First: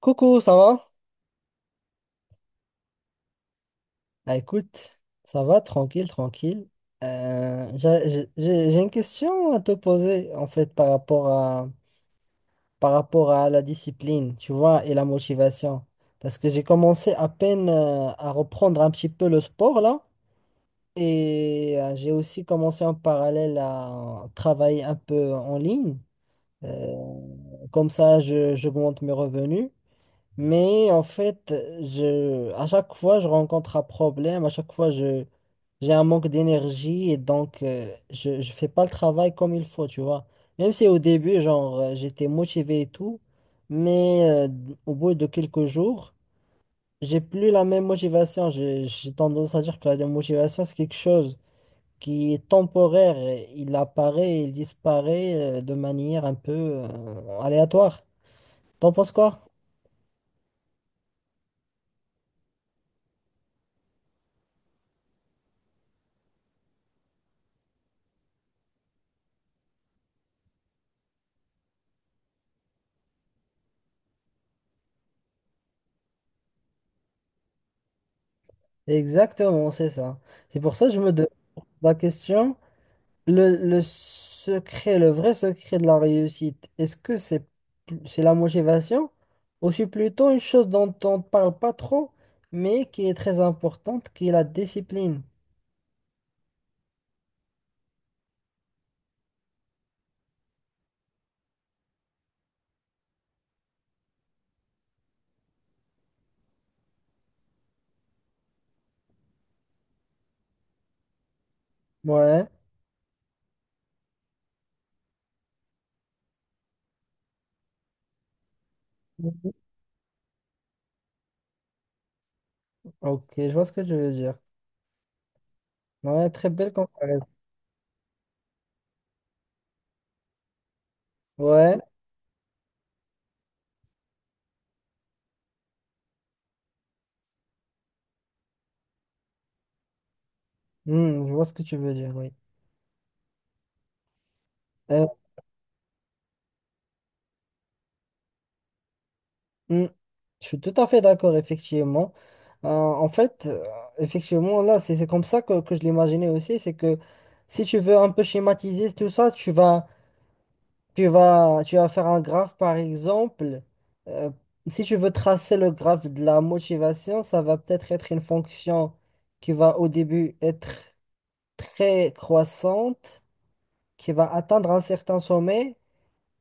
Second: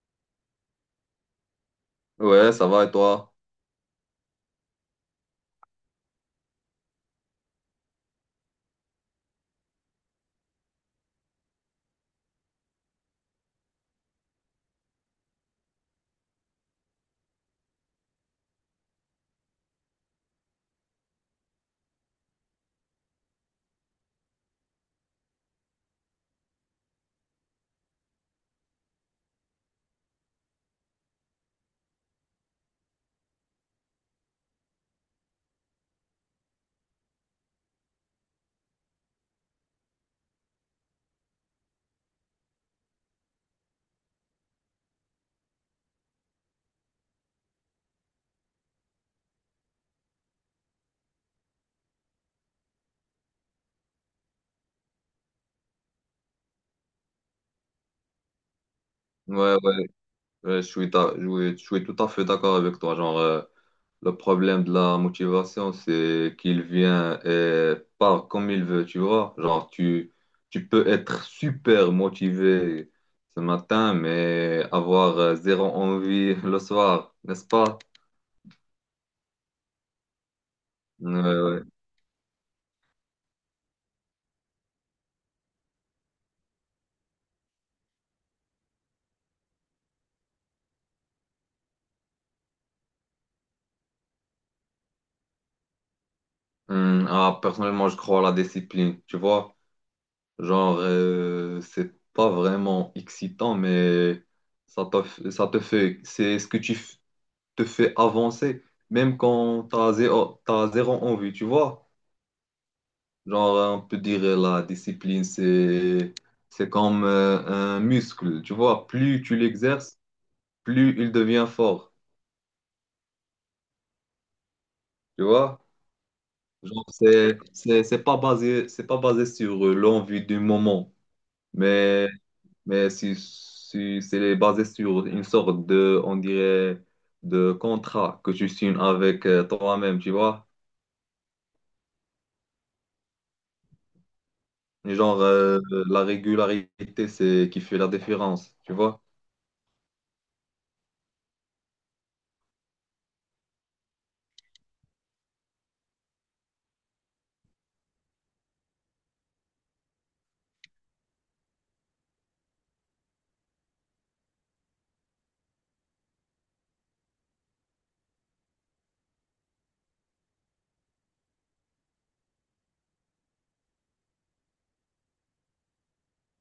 Coucou, ça va? Ouais, ça va et toi? Ah, écoute, ça va, tranquille, tranquille. J'ai une question à te poser, en fait, par rapport à la discipline, tu vois, et la motivation. Parce que j'ai commencé à peine à reprendre un petit peu le sport, là. Et j'ai aussi commencé en parallèle à travailler un peu en ligne. Comme ça, j'augmente mes revenus. Mais en fait, à chaque fois, je rencontre un problème, à chaque fois, j'ai un manque d'énergie et donc je fais pas le travail comme il faut, tu vois. Même si au début, genre, j'étais motivé et tout, mais au bout de quelques jours, j'ai plus la même motivation. J'ai tendance à dire que la motivation, c'est quelque chose qui est temporaire. Il apparaît et il disparaît de manière un peu aléatoire. T'en penses quoi? Ouais, ouais, ouais, je suis, ta- je suis tout à fait d'accord avec toi. Genre, le problème de la motivation, c'est qu'il vient et part comme il veut, tu vois. Genre, tu peux être super motivé ce matin, mais avoir zéro envie le soir, n'est-ce pas? Exactement, c'est ça. C'est pour ça que je me demande Ouais, ouais. la question, le secret, le vrai secret de la réussite, est-ce que c'est la motivation ou c'est plutôt une chose dont on ne parle pas trop, mais qui est très importante, qui est la discipline? Ah, personnellement, je crois à la discipline, tu vois. Genre, c'est pas vraiment excitant, mais ça te fait, c'est ce que te fait avancer, même quand t'as zéro envie, tu vois. Ouais. Genre, on peut dire la discipline, c'est comme un muscle, tu vois. Plus tu Mhm. l'exerces, plus il devient fort, Ok, je vois ce que tu veux dire. tu vois. Ouais, très belle Genre, comparaison. c'est pas basé sur l'envie du moment, Ouais. mais, mais si c'est basé sur une sorte de, on dirait, de contrat que tu signes avec toi-même, tu vois. Hmm, je vois ce que tu veux dire, oui. Et genre, la régularité, c'est qui fait la différence, tu vois? Mm. Je suis tout à fait d'accord, effectivement. En fait, effectivement, là, c'est comme ça que je l'imaginais aussi, c'est que si tu veux un peu schématiser tout ça, tu vas faire un graphe, par exemple. Euh, Si tu veux tracer le graphe de la motivation, ça va peut-être être une fonction qui va au début être très croissante, qui va atteindre un certain sommet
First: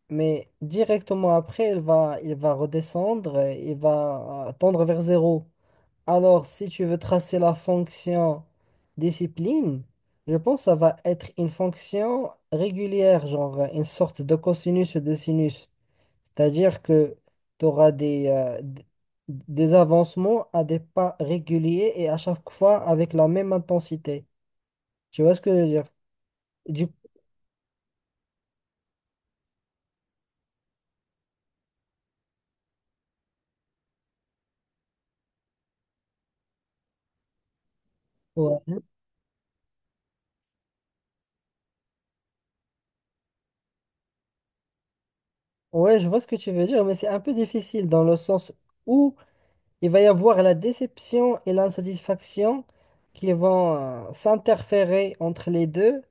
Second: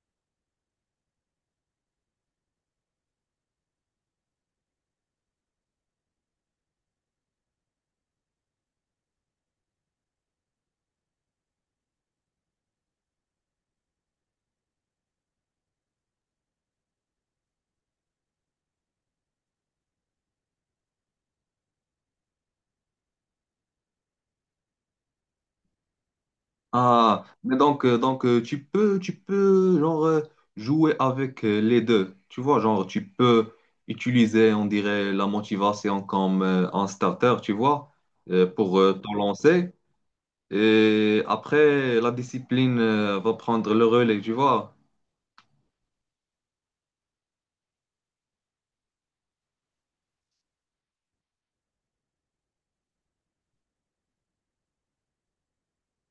mais directement après, il va redescendre, il va tendre vers zéro. Alors, si tu veux tracer la fonction discipline, je pense que ça va être une fonction régulière, genre une sorte de cosinus ou de sinus. C'est-à-dire que tu auras des, des avancements à des pas réguliers et à chaque fois avec la même intensité. Tu vois ce que je veux dire? Du Ah, mais donc, tu peux, genre, jouer avec les deux, tu vois? Genre, tu peux utiliser, on dirait, la motivation comme un starter, tu vois, Ouais. pour te lancer. Et après, la discipline va prendre le relais, tu vois? Ouais, je vois ce que tu veux dire, mais c'est un peu difficile dans le sens où il va y avoir la déception et l'insatisfaction qui vont s'interférer entre les deux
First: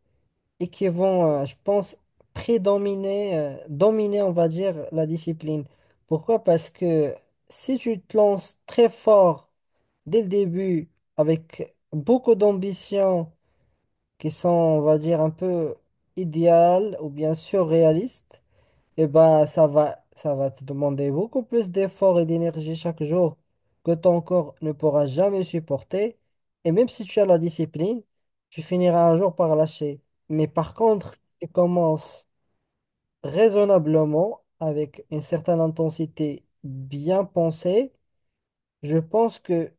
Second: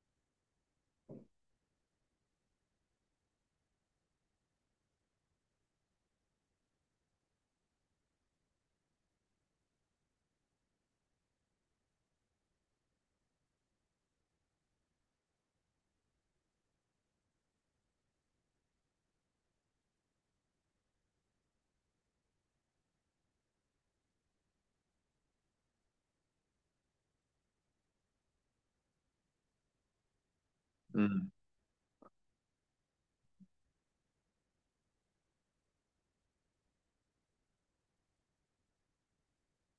et qui vont, je pense, prédominer, dominer, on va dire, la discipline. Pourquoi? Parce que si tu te lances très fort dès le début avec beaucoup d'ambitions qui sont, on va dire, un peu idéales ou bien surréalistes, eh ben, ça va te demander beaucoup plus d'efforts et d'énergie chaque jour que ton corps ne pourra jamais supporter. Et même si tu as la discipline, tu finiras un jour par lâcher. Mais par contre, si Hmm. tu commences raisonnablement, avec une certaine intensité bien pensée, je pense que,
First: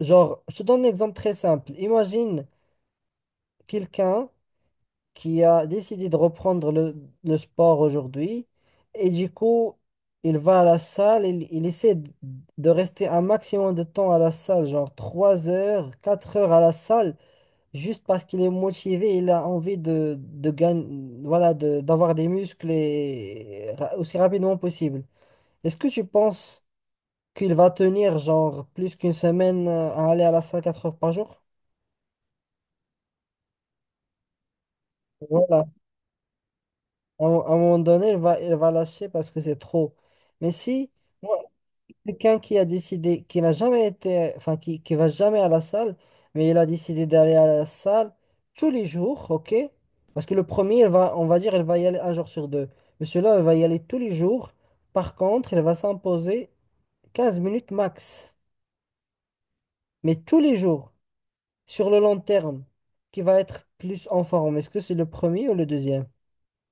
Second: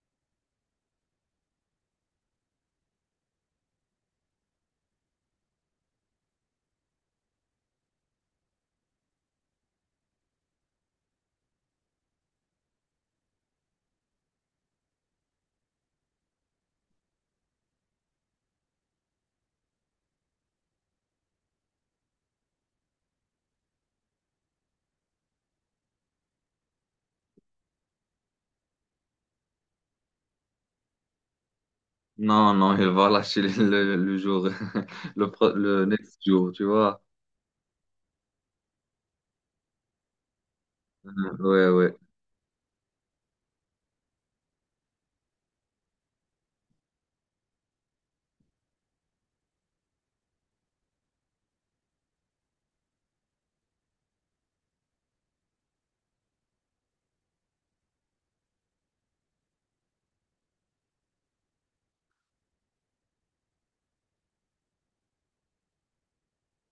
genre, je te donne un exemple très simple. Imagine quelqu'un qui a décidé de reprendre le sport aujourd'hui. Et du coup, il va à la salle, il essaie de rester un maximum de temps à la salle, genre 3 heures, 4 heures à la salle, juste parce qu'il est motivé, il a envie de gagner, voilà, d'avoir des muscles et, aussi rapidement possible. Est-ce que tu penses qu'il va tenir genre plus qu'une semaine à aller à la salle 4 heures par jour? Non, non, il va lâcher le jour, Voilà. le next jour, tu vois? À un moment donné, elle va lâcher parce que c'est trop. Mais si Hmm, moi, ouais, ouais. quelqu'un qui a décidé, qui n'a jamais été, enfin, qui va jamais à la salle, mais il a décidé d'aller à la salle tous les jours, ok? Parce que le premier, elle va, on va dire, elle va y aller un jour sur deux. Mais celui-là, elle va y aller tous les jours. Par contre, elle va s'imposer 15 minutes max. Mais tous les jours, sur le long terme, qui va être plus en forme. Est-ce que c'est le premier ou le deuxième?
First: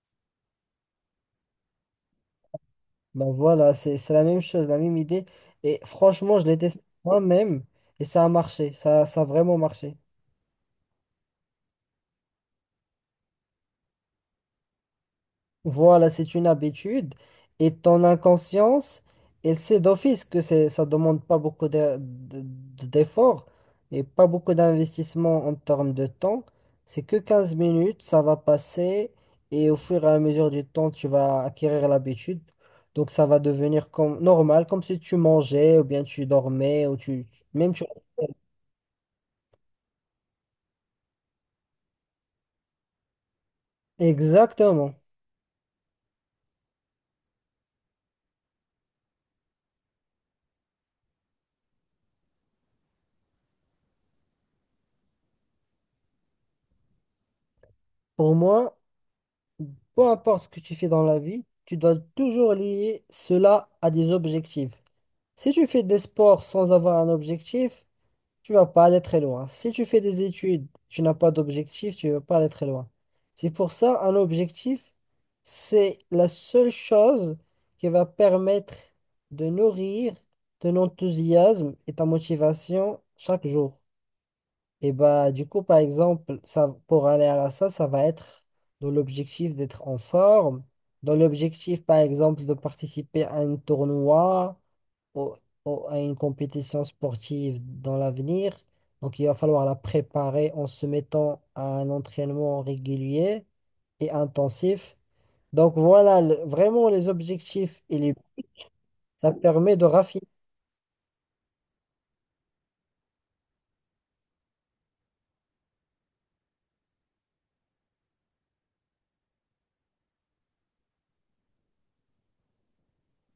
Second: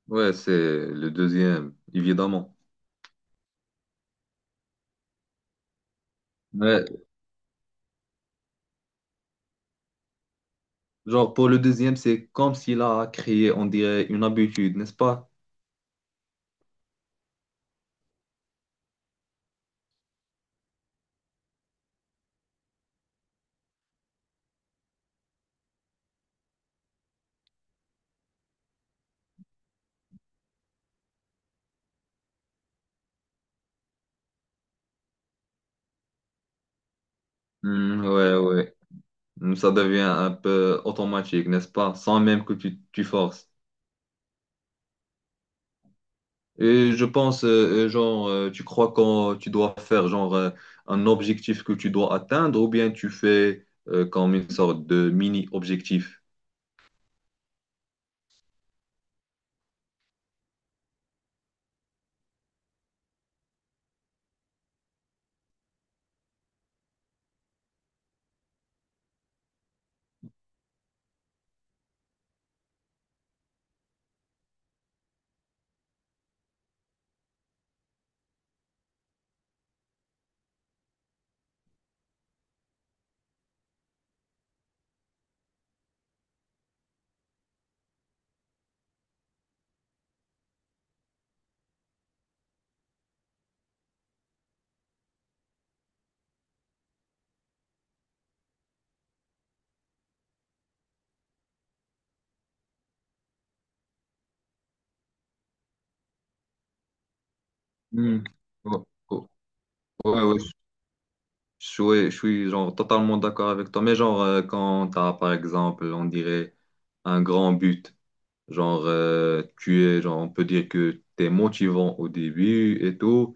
Ouais, c'est le deuxième, évidemment. Ben voilà, c'est la même chose, la même idée. Et franchement, je l'ai testé Ouais, moi-même et ça a marché, ça a vraiment marché. genre pour le deuxième, c'est comme s'il a créé, on dirait, une habitude, n'est-ce pas? Voilà, c'est une habitude et ton inconscience, elle sait d'office que c'est, ça demande pas beaucoup d'efforts et pas beaucoup d'investissement en termes de temps. C'est que 15 minutes, ça va passer et au fur et à mesure du temps, tu vas acquérir l'habitude. Donc ça va devenir comme normal, comme si tu mangeais ou bien tu dormais ou tu même tu Hmm, ouais, ouais. Hmm. Ça devient un peu automatique, n'est-ce pas? Sans même que tu forces. Exactement. Et je pense, genre, tu crois quand tu dois faire, genre, un objectif que tu dois atteindre, ou bien tu fais comme une sorte de mini-objectif. Pour moi, peu importe ce que tu fais dans la vie, tu dois toujours lier cela à des objectifs. Si tu fais des sports sans avoir un objectif, tu vas pas aller très loin. Si tu fais des études, tu n'as pas d'objectif, tu vas pas aller très loin. C'est pour ça, un objectif, c'est la seule chose qui va permettre de nourrir ton enthousiasme et ta motivation chaque jour. Et bah, du coup, par exemple, ça, pour aller à ça, ça va être dans l'objectif d'être en forme, dans l'objectif, par exemple, de participer à un tournoi ou, ou à une compétition sportive dans l'avenir. Donc, il va falloir la préparer en se mettant à un entraînement régulier et intensif. Donc, voilà vraiment les objectifs et les, Hmm. Ouais, ça permet de ouais, raffiner. ouais, Je suis genre totalement d'accord avec toi, mais genre quand t'as par exemple, on dirait un grand but, genre tu es, genre on peut dire que t'es motivant au début et tout,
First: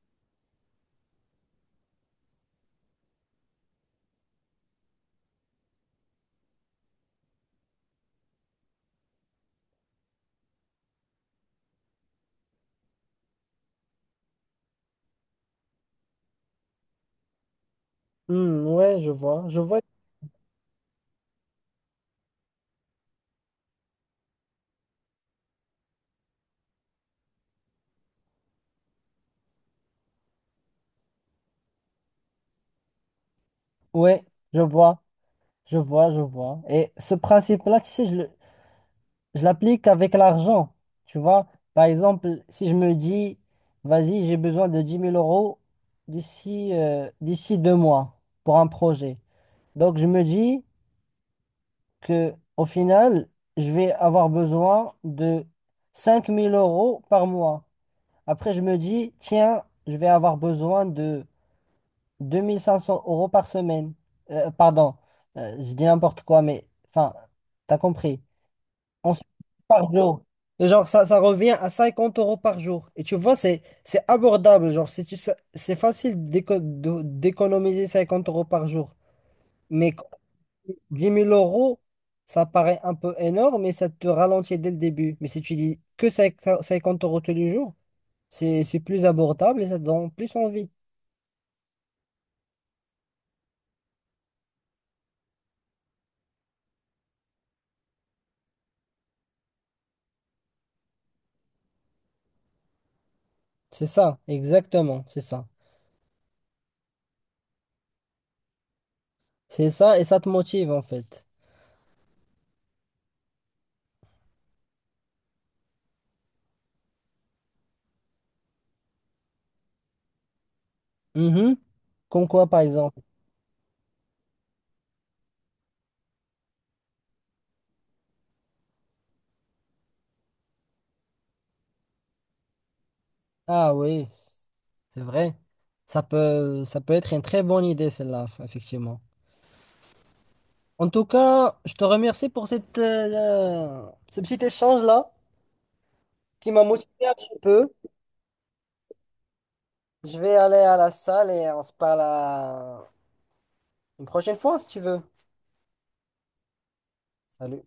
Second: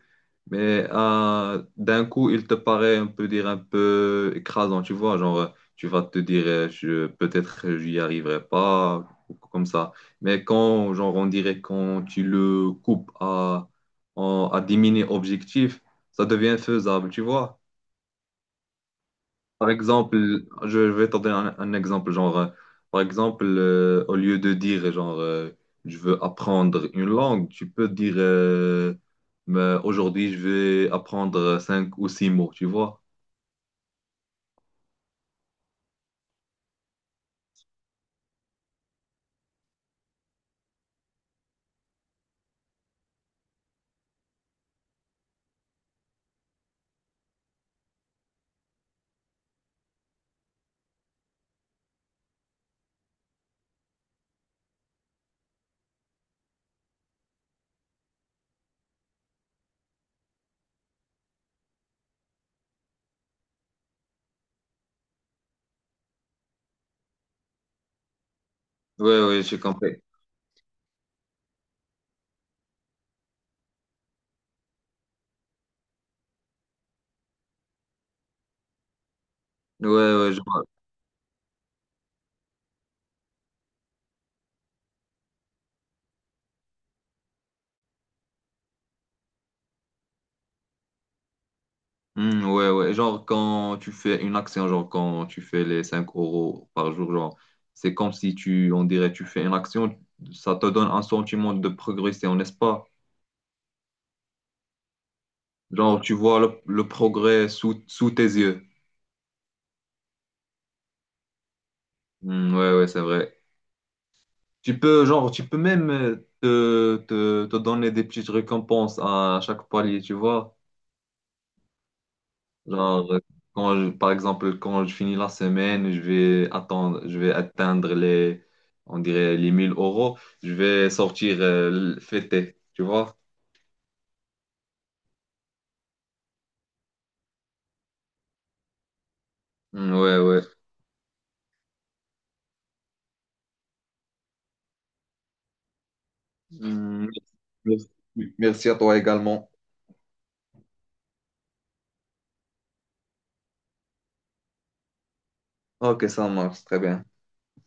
mais d'un coup il te paraît, on peut dire un peu écrasant, tu vois, genre tu vas te dire je peut-être j'y arriverai pas ou comme ça, mais quand genre on dirait quand tu le coupes à diminuer objectif, ça devient faisable, tu vois. Hmm, ouais, je Par vois. exemple, je vais te donner un exemple, genre, par exemple, au lieu de dire, genre, je veux apprendre une langue, tu peux dire, mais aujourd'hui, je vais apprendre cinq ou six mots, tu vois? Ouais, je vois. Je vois. Et ce principe-là, tu sais, je l'applique avec l'argent. Tu vois, par exemple, si je me dis, vas-y, j'ai besoin de 10 000 € d'ici d'ici 2 mois pour un projet. Donc, je me dis que au final, je vais avoir besoin de 5 000 € par mois. Après, je me dis, tiens, je vais avoir besoin de 2 500 € par semaine. Pardon, je dis n'importe quoi, mais enfin, t'as compris. Ouais, Ensuite, ouais, j'ai par compris. jour. Et genre, ça revient à 50 € par jour. Et tu vois, c'est abordable. Genre, c'est, tu sais, c'est facile d'économiser 50 € par jour. Ouais, Mais quand ouais, genre. 10 000 euros, ça paraît un peu énorme, mais ça te ralentit dès le début. Mais si tu dis que 50 € tous les jours, c'est plus abordable et ça te donne plus envie. Hmm, ouais, ouais, genre, quand tu fais une action, genre, quand tu fais les 5 € par jour, genre, c'est comme si tu, on dirait, tu fais une action, ça te donne un sentiment de progression, n'est-ce pas? C'est ça, exactement, c'est ça. Genre, tu vois le progrès sous tes yeux. C'est ça et ça te motive en fait. Hmm, ouais, ouais, c'est vrai. Tu peux, genre, tu peux même te donner des petites récompenses à chaque palier, tu vois. Mhm. Comme quoi, par exemple? Genre, par exemple, quand je finis la semaine, je vais atteindre les, on dirait, les 1000 euros. Je vais sortir fêter, tu vois. Ah oui, c'est vrai. Ça peut être une très bonne idée, celle-là, effectivement. Hmm, ouais, ouais. En tout cas, je te remercie pour cette, ce petit échange-là qui m'a Hmm, motivé un petit peu. merci merci à toi également. Je vais aller à la salle et on se parle à une prochaine fois, si tu veux. Ok, ça marche, très bien. Salut.